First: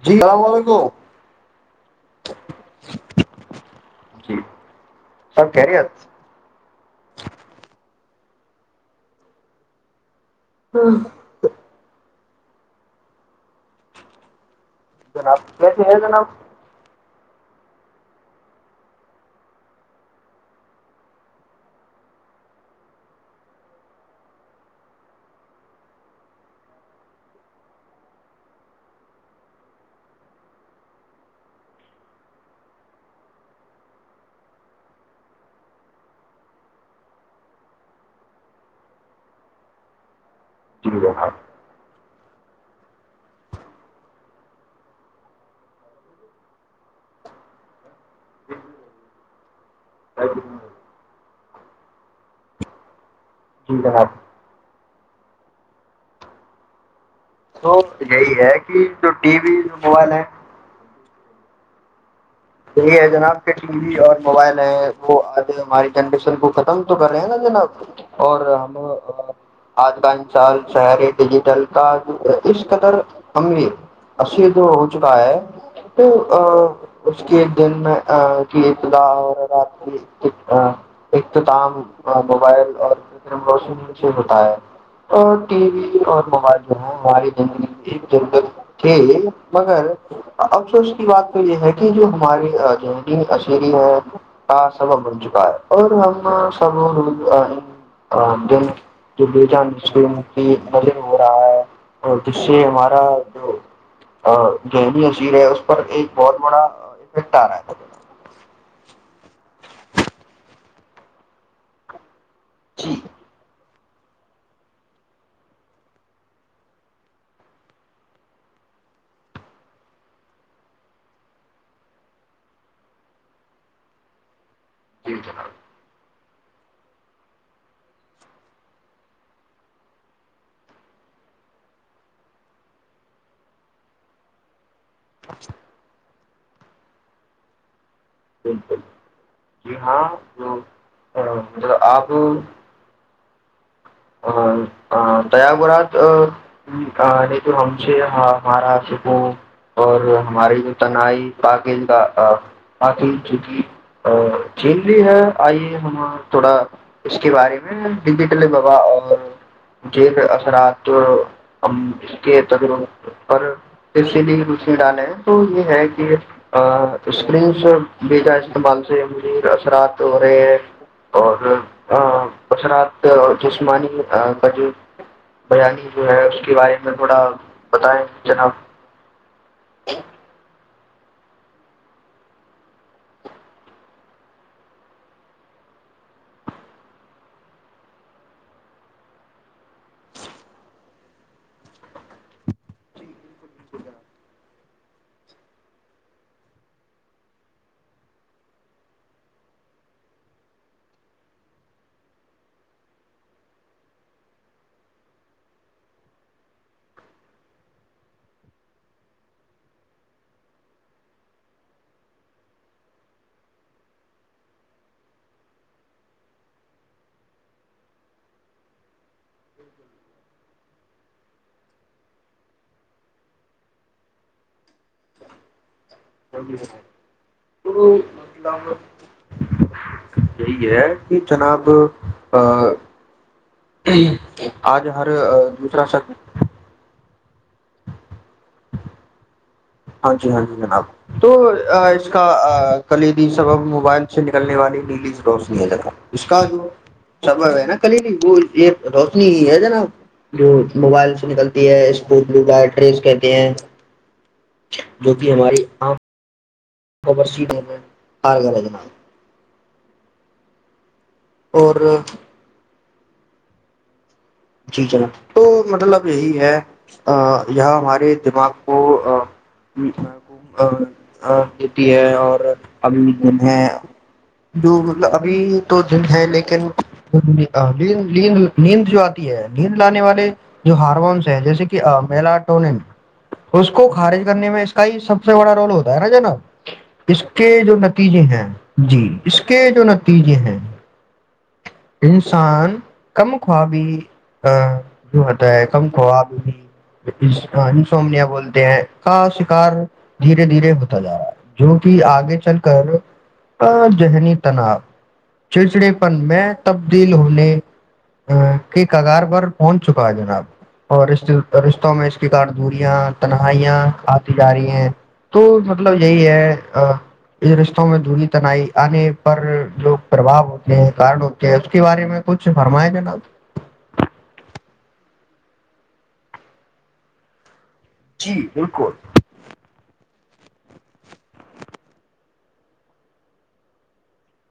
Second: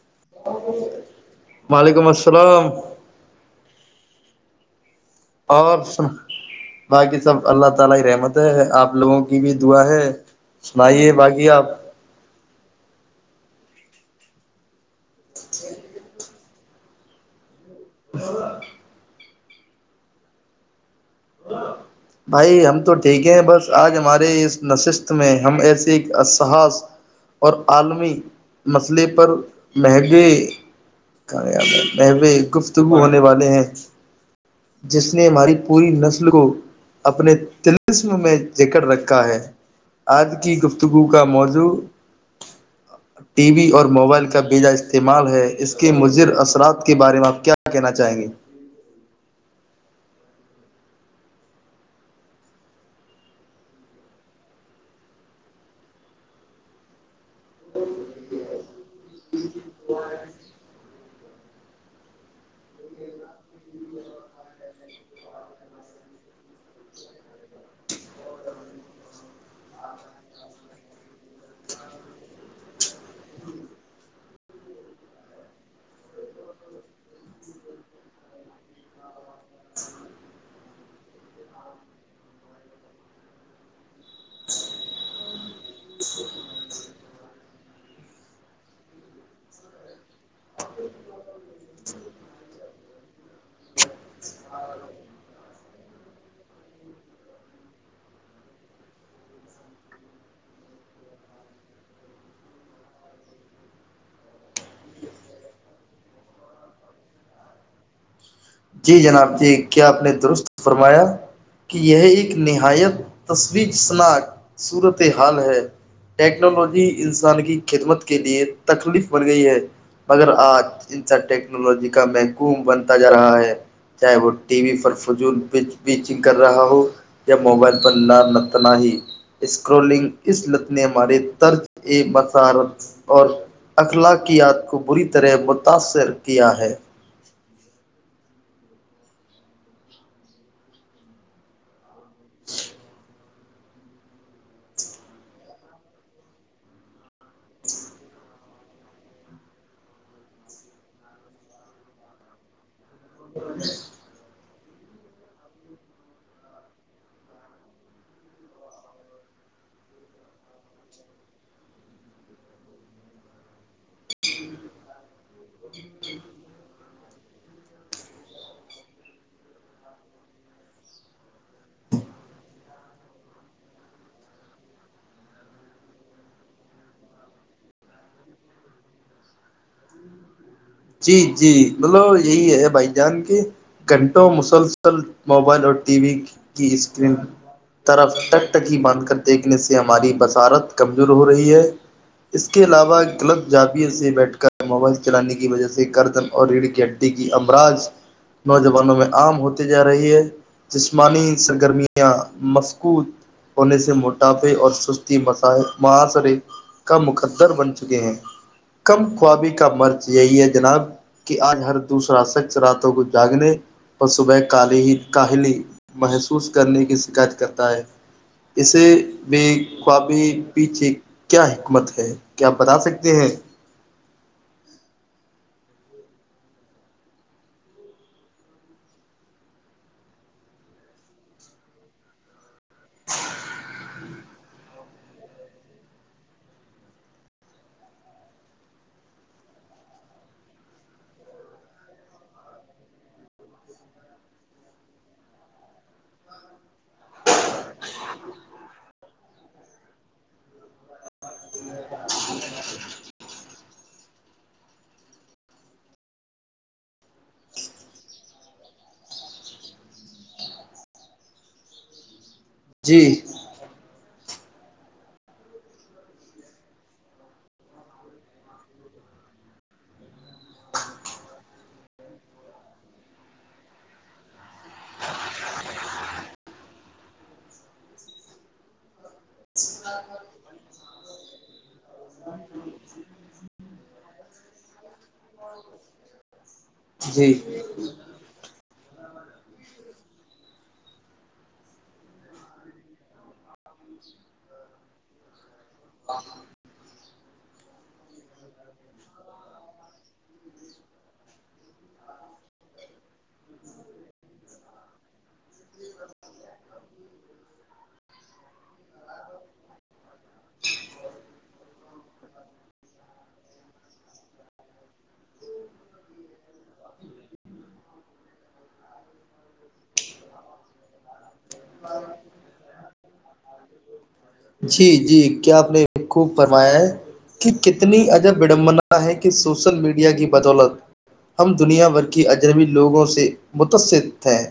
جی السلام علیکم وعلیکم السلام جی سب خیریت [unintelligible] مت ہے آپ لوگوں کی بھی دعا ہے سنائیے باقی آپ جناب کیسے ہے جناب [unintelligible] بھائی ہم تو ٹھیک ہیں بس آج ہمارے اس نشستت میں ہم ایسے ایک اسسحاص اور عالمی مسئلے پر مہنگے مہگے گفتگو ہونے والے ہیں جس نے ہماری پوری نسل کو اپنے تلسم میں جیکٹ رکھا ہے آج کے کی جی گفتگو کا جناب موضوع ٹی وی اور موبائل کا بیجا استعمال ہے اس کے مضر اثرات کے بارے میں آپ کیا کہنا چاہیں گے جی جی جناب تو یہی ہے کہ جو ٹی وی جو موبائل ہے یہ ہے جناب کہ ٹی وی اور موبائل ہے وہ آج ہماری جنریشن کو ختم تو کر رہے ہیں نا جناب اور ہم آج کا انسان شہر ڈیجیٹل کا اس قدر ایر ار جو ہو چکا ہے تو اس کے دن میں کی ابتدا اور رات کی اختتام موبائل اور [unintelligible] سے ہوتا ہے اور ٹی وی اور موبائل جو ہے ہماری زندگی ایک ضرورت ہےھی مگر افسوس کی بات تو یہ ہے ک جو ہماری ذہنی اشری ہے کا سبب بن چکا ہے اور ہم سب روز دن جو بے چاند کی نظر ہو رہا ہے اور جس سے ہمارا جو ذہنی عشیر ہے اس پر ایک بہت بڑا ایفیکٹ آ رہا ہے جی جناب جی کیا آپ نے درست فرمایا کہ یہ ایک جی نہایت تصویر [unintelligible] نا صورت حال ہے ٹیکنالوجی انسان کی خدمت کے لیے تکلیف بن گئی ہے مگر آج انسا ٹیکنالوجی کا محکوم بنتا جا رہا ہے [unintelligible] ٹی وی پر جی فضول جناب پچ پچ کر رہا ہو یا موبائل پر نارنتنااہی اسکرولنگ اس لت نے ہمارے طرز مسارت اور اخلاقیات کو بری طرح متاثر کیا ہے بالکل جی ہاں تو مطلب آپ تغورات نے تو ہم سے ہمارا سکون اور ہمارے جو تنائی پاکیزہ [unintelligible] جینری ہے آئیے ہم تھوڑا اس کے بارے میں ڈجیٹل ا اور جیر اثرات ہم اس کے تجرب پر ت سے بھی روشنی ڈالے ہیں تو یہ ہے کہ اسپرنگس بیجا استعمال سے میر اثرات ہو رہے ہیں اور اثرات جسمانی کا جو بیانی جو ہے اس کے بارے میں تھوڑا بتائیں جناب جی جی مطلب یہی ہے بھائی جان کے گھنٹوں مسلسل موبائل اور ٹی وی کی اسکرین طرف ٹک ٹکی باندھ کر دیکھنے سے ہماری بصارت کمزور ہو رہی ہے اس کے علاوہ غلط جاویے سے بیٹھ کر موبائل چلانے کی وجہ سے گدن اور ریڑھ کے اڈے کی امراض نوجوانوں میں عام ہوتی جا رہی ہے جسمانی سرگرمیاں مسکوط ہونے سے موٹاپے اور سستی م محاصرے کا مقدر بن چکے ہیں کم خوابی کا مرض یہی ہے جناب کہ آج ہر دوسرا شخص راتوں کو جاگنے اور صبح کالی ہی کاہلی محسوس کرنے کی شکایت کرتا ہے اسے ب خواب پیچھے کیا حکمت ہے کیا آپ بتا سکتے ہیں [inaudible] یہی ہے کہ جناب ا [inaudible] [inaudible] آج ہر دوسرا شخص ہاں جی ہاں جی جناب تو اس کا کلیدی سبب موبائل سے نکلنے والی نیلی روشنی ہے جناب اس کا جو سبب ہے نا کلیدی وہ یہ روشنی ہی ہے جناب جو موبائل سے نکلتی ہے اسپوت لوگ ہے ٹریس کہتے ہیں [unintelligible] [inaudible] جو کہ ہماری آنکھ [unintelligible] اور جی جی جناب تو مطلب یہی ہے یہ ہمارے دماغ کو [unintelligible] نیند لانے والے جو ہارمونس ہے جیسے کہ میلاٹونن اس کو خارج کرنے میں اس کا ہی سب سے بڑا رول ہوتا ہے نا جناب اس جی کے جو نتیجے ہیں جی اس کے جو نتیجے ہیں انسان کم خوابی جو ہوتا ہے کم خوابی انسومیا بولتے ہیں کا شکار دھیرے دھیرے ہوتا جا رہا ہے جو کہ آگے چل کر ذہنی تناؤ چڑچڑے پن میں تبدیل ہونے کے کگار پر پہنچ چکا ہے جناب اور رشتوں میں اس کے کارن دوریاں تنہائیاں آتی جا رہی ہیں تو مطلب یہی ہے رشتوں میں دوری تنائی آنے پر لوگ پربؤ ہوتے ہیں کارن کہ اس کے بارے میں کچھ فرمائے جانب جی جی کیا آپ نے خوب فرمایا ہے کت کتنی اجب جی بالکل بڑمبنا ہے کہ سوشل میڈیا کی بدولت ہم دنیا بھر کے اجنبی لوگوں سے متثر ہیں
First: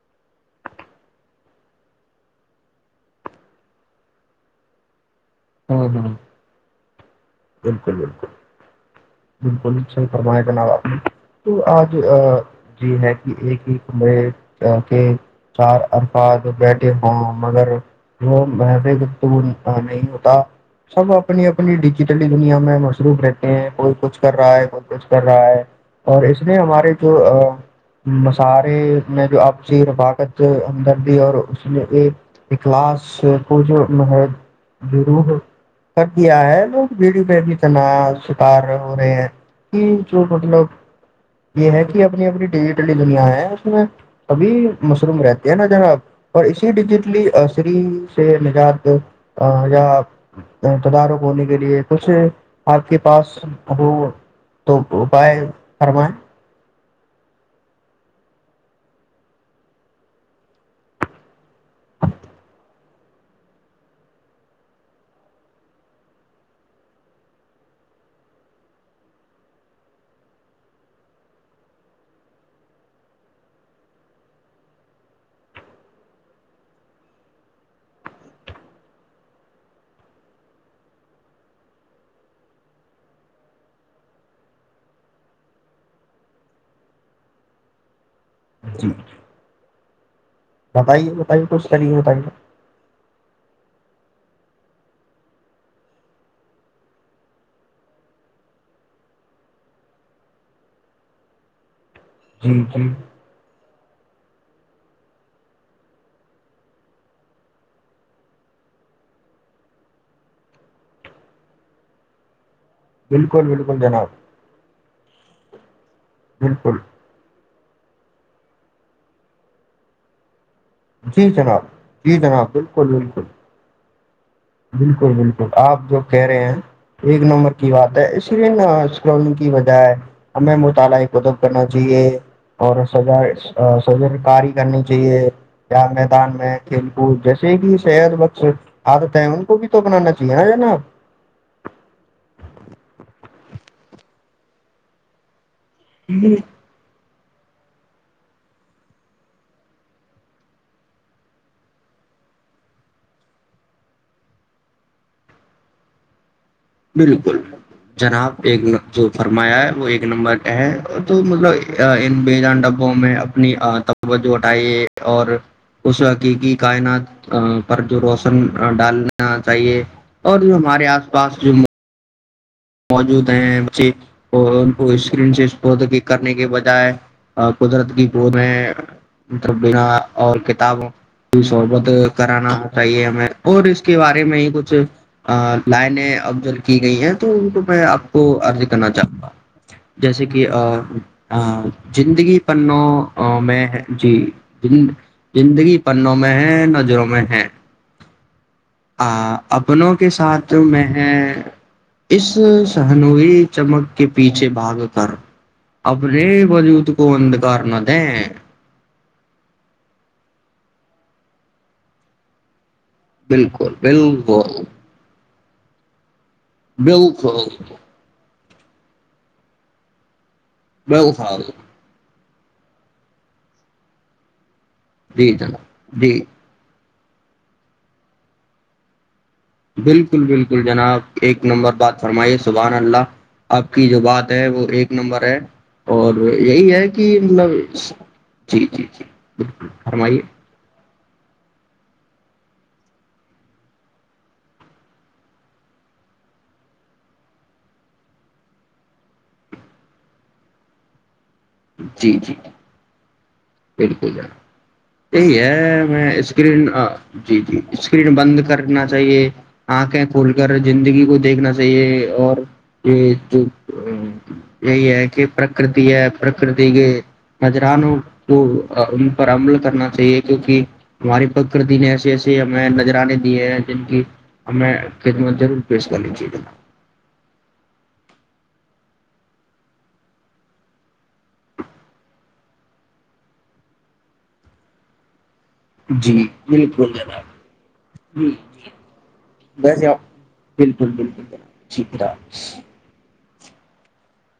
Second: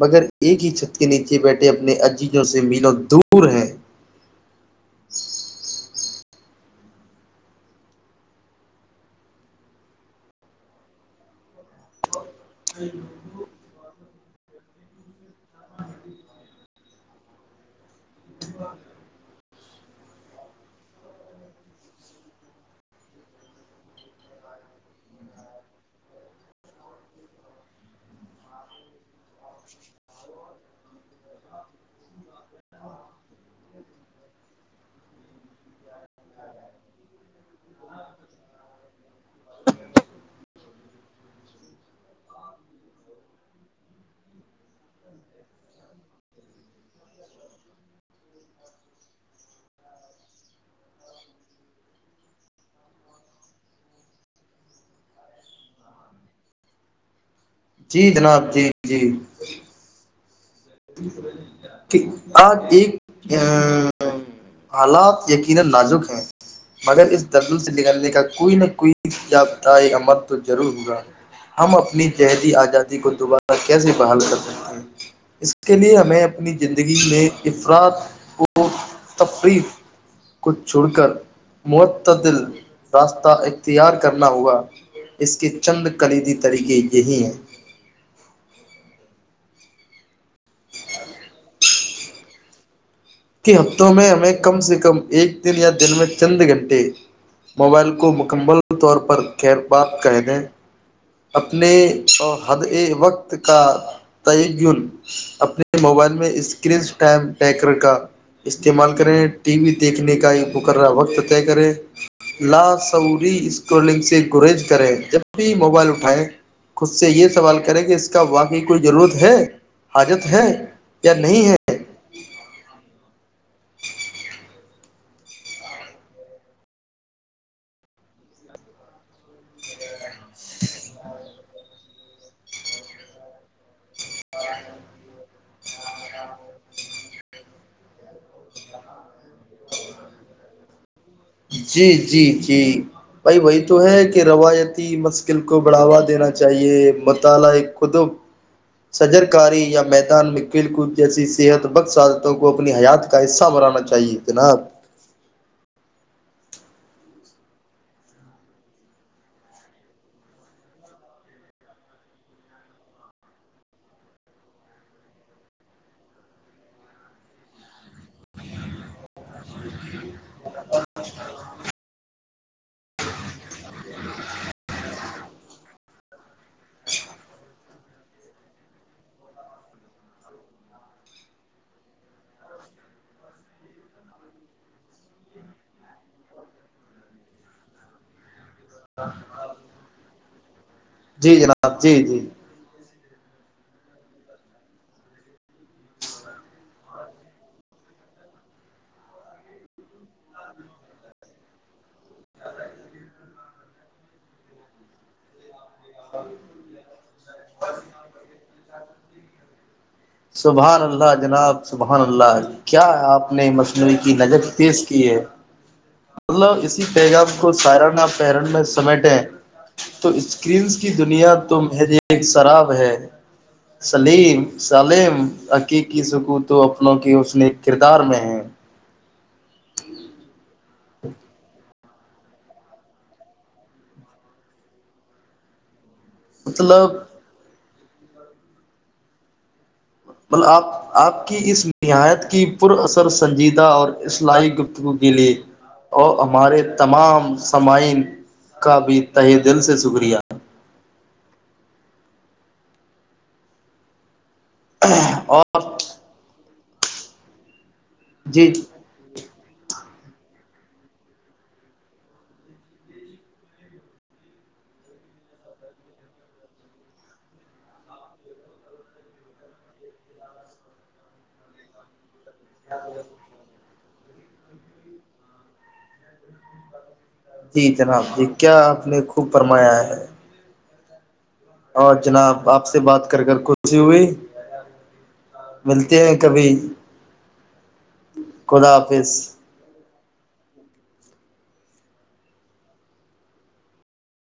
مگر ایک ہی چھت کے نیچے بیٹھے اپنے عزیزوں سے میلوں دور ہیں [inaudible] [inaudible] بالکل بالکل بالکل سر فرمائے کا نام آپ نے تو آج [unintelligible] [inaudible] جی ہے کہ ایک ہی ک مے [unintelligible] [inaudible] کیونکہ چار ارفاد بیٹ [unintelligible] [inaudible] ہ مگر وہ وہ نہیں ہوتا سب اپنی اپنی [unintelligible] جتی دنیا میں مصروف رہتے ہیں کوئی کچھ کر رہا ہے کوئی کچھ کر رہا ہے اور اس نے ہمارے جو معاشرے نے جو آپسی رباقت ہمدردی اور اس نے اخلاص کو جو روح کر دیا ہے ن [unintelligible] ویڈیو پہ بھی اتنا شکار ہو رہے ہیں کہ جو مطلب یہ ہے کہ اپنی اپنی ڈیجیٹلی دنیا ہے اس میں ابھی مصروم رہتی ہے نا جناب اور اسی ڈیجیٹلی عصری سے نجات یا تدارک ہونے کے لیے [unintelligible] [inaudible] کچھ آپ کے پاس ہو تو اپائے فرمیں جی جناب جی جی اج ایک حالات یقینا نازک ہیں مگر اس درجن سے نکلنے کا کوئی نہ کوئی یا تھا یا مت ضرور ہوا ہم اپنی ذہنی آزادی کو دوبارہ کیسے بحال کر سکتے ہیں اس اس کے لیئے ہمیں اپنی زندگی میں افراد کو تفریح کو چھوڑ کر معتدل راستہ اختیار کرنا ہوگا اس کے چند کلیدی طریقے یہی ہیں جی بتائیے بتائیے تو اس کریے بتائیے [unintelligible] کہ ہفتوں میں ہمیں کم سے کم ایک دن یا دن میں چند گھنٹے موبائل کو مکمل طور پر خیر بات کہ دیں [unintelligible] اپنے اور جی ہد اے جی وقت کا [unintelligible] اپنے موبائل میں اسکرین ٹائم ٹریکر کا استعمال کریں ٹی وی دیکھنے کا ایک مقررہ وقت طے کریں لا سوری بالکل بالکل اسکولنگ جناب سے گریز کریں جب [unintelligible] بالکل خود سے یہ سوال کریں کہ اس کیا واقعی کوئی ضرورت ہے حاجت ہے یا جی نہیں ہے جناب جی جناب بالکل بالکل بالکل بالکل آپ جو کہہ رہے ہیں ایک نمبر کی بات ہے اس لیے ن اسکرولنگ کی بجائے ہمیں مطالعہ ادب کرنا چاہیے اور سا سجا کاری کرنی چاہیے یا میدان میں کھیل کود جیسے کہ صح بخش عادت سون کوب تو بنانا چاہیے نا ناب جی جی جی بھائی وہی تو ہے کہ روایتی مشکل کو بڑھاوا دینا چاہیے مت ال خ سجر کاری یا میدان میں کھیل کود جیسی صحت بخ صادتوں کو اپنی حیات کا حصہ بنانا چاہیے جناب بالکل جناب ایک جو فرمایا ہے وہ ایک نمبر ہے تو مطلب ان بے جان ڈبوں میں اپنی تو اٹھائیے اور اس حقیقی کائنات پر جو روشن ڈالنا چاہیے اور جو ہمارے آس پاس ج [unintelligible] موجود ہیں ب ان کو اسکرین سے کرنے کے بجائے قدرت کی پودیںبنا اور کتاب کی شحبت کرانا چاہیے ہمیں اور اس کے بارے میں ہی کچھ لائنیں افضل کی گئی ہیں تو تو میں آپ کو تنا چاہوں گا جیسے کہ جی آ جناب جی جی زندگی پنو میں ہے جی زندگی پنوں میں ہے نظروں میں ہے آ اپنوں کے ساتھ میں اس سہنوئی چمک کے پیچھے بھاگ کر ابریے بجو تو کو وند کارنا تھا سبحان اللہ جناب سبحان اللہ کیا آپ نے بالکل مصنوعی کی نجت بالکل تیز کی ہے مطلب اسی پیغام کو بالکل سائرانا پیرن میں سمیٹیں تو اس کرنس کی دنیا بالکل تم ہے ج ایک شراب ہے سلیم چالم جی آ کی جناب کی جی سکو تو وں کی اس نے کردار میں ہیں بالکل بالکل ایک نمبر بات فرمائیے سبحان اللہ آپ کی جو بات ہے وہ ایک نمبر ہے اور یہی ہے مطلب کہ مطلب جی جی جی بالکل فرمائیے مطلب آپ آپ کی اس نہایت کی پر اثر سنجیدہ اور اصلاحی گفتگو کے لیے اور ہمارے تمام سمعین کا بھی تہ دل سے شکریہ ہے جی جی پڑک ج یہی اور ہے میں اسکرین جی جی اسکرین بند جی کرنا چاہیے آ کہ کھول کر زندگی کو دیکھنا چاہیے اور یہ یہی ہے کہ پرکرتی ہے پرکرتی کے نذرانوں تو ان پر عمل کرنا چاہیے کیونکہ ہماری پرکتی نے ایسیے ای ج ہمیں نذرانے دیے ہیں جن کی ہمیں خدمت ضرور پیش کر لیجیے گنا جی جناب جی کیا آپ نے خوب فرمایا ہے اور جناب آپ سے بات کر کر خوشی ہوئی ملتے جی ہیں کبھی بالکل ج جی ج خدا حافظ ویسے آپ بالکل بالکل بالکل شٹیکرام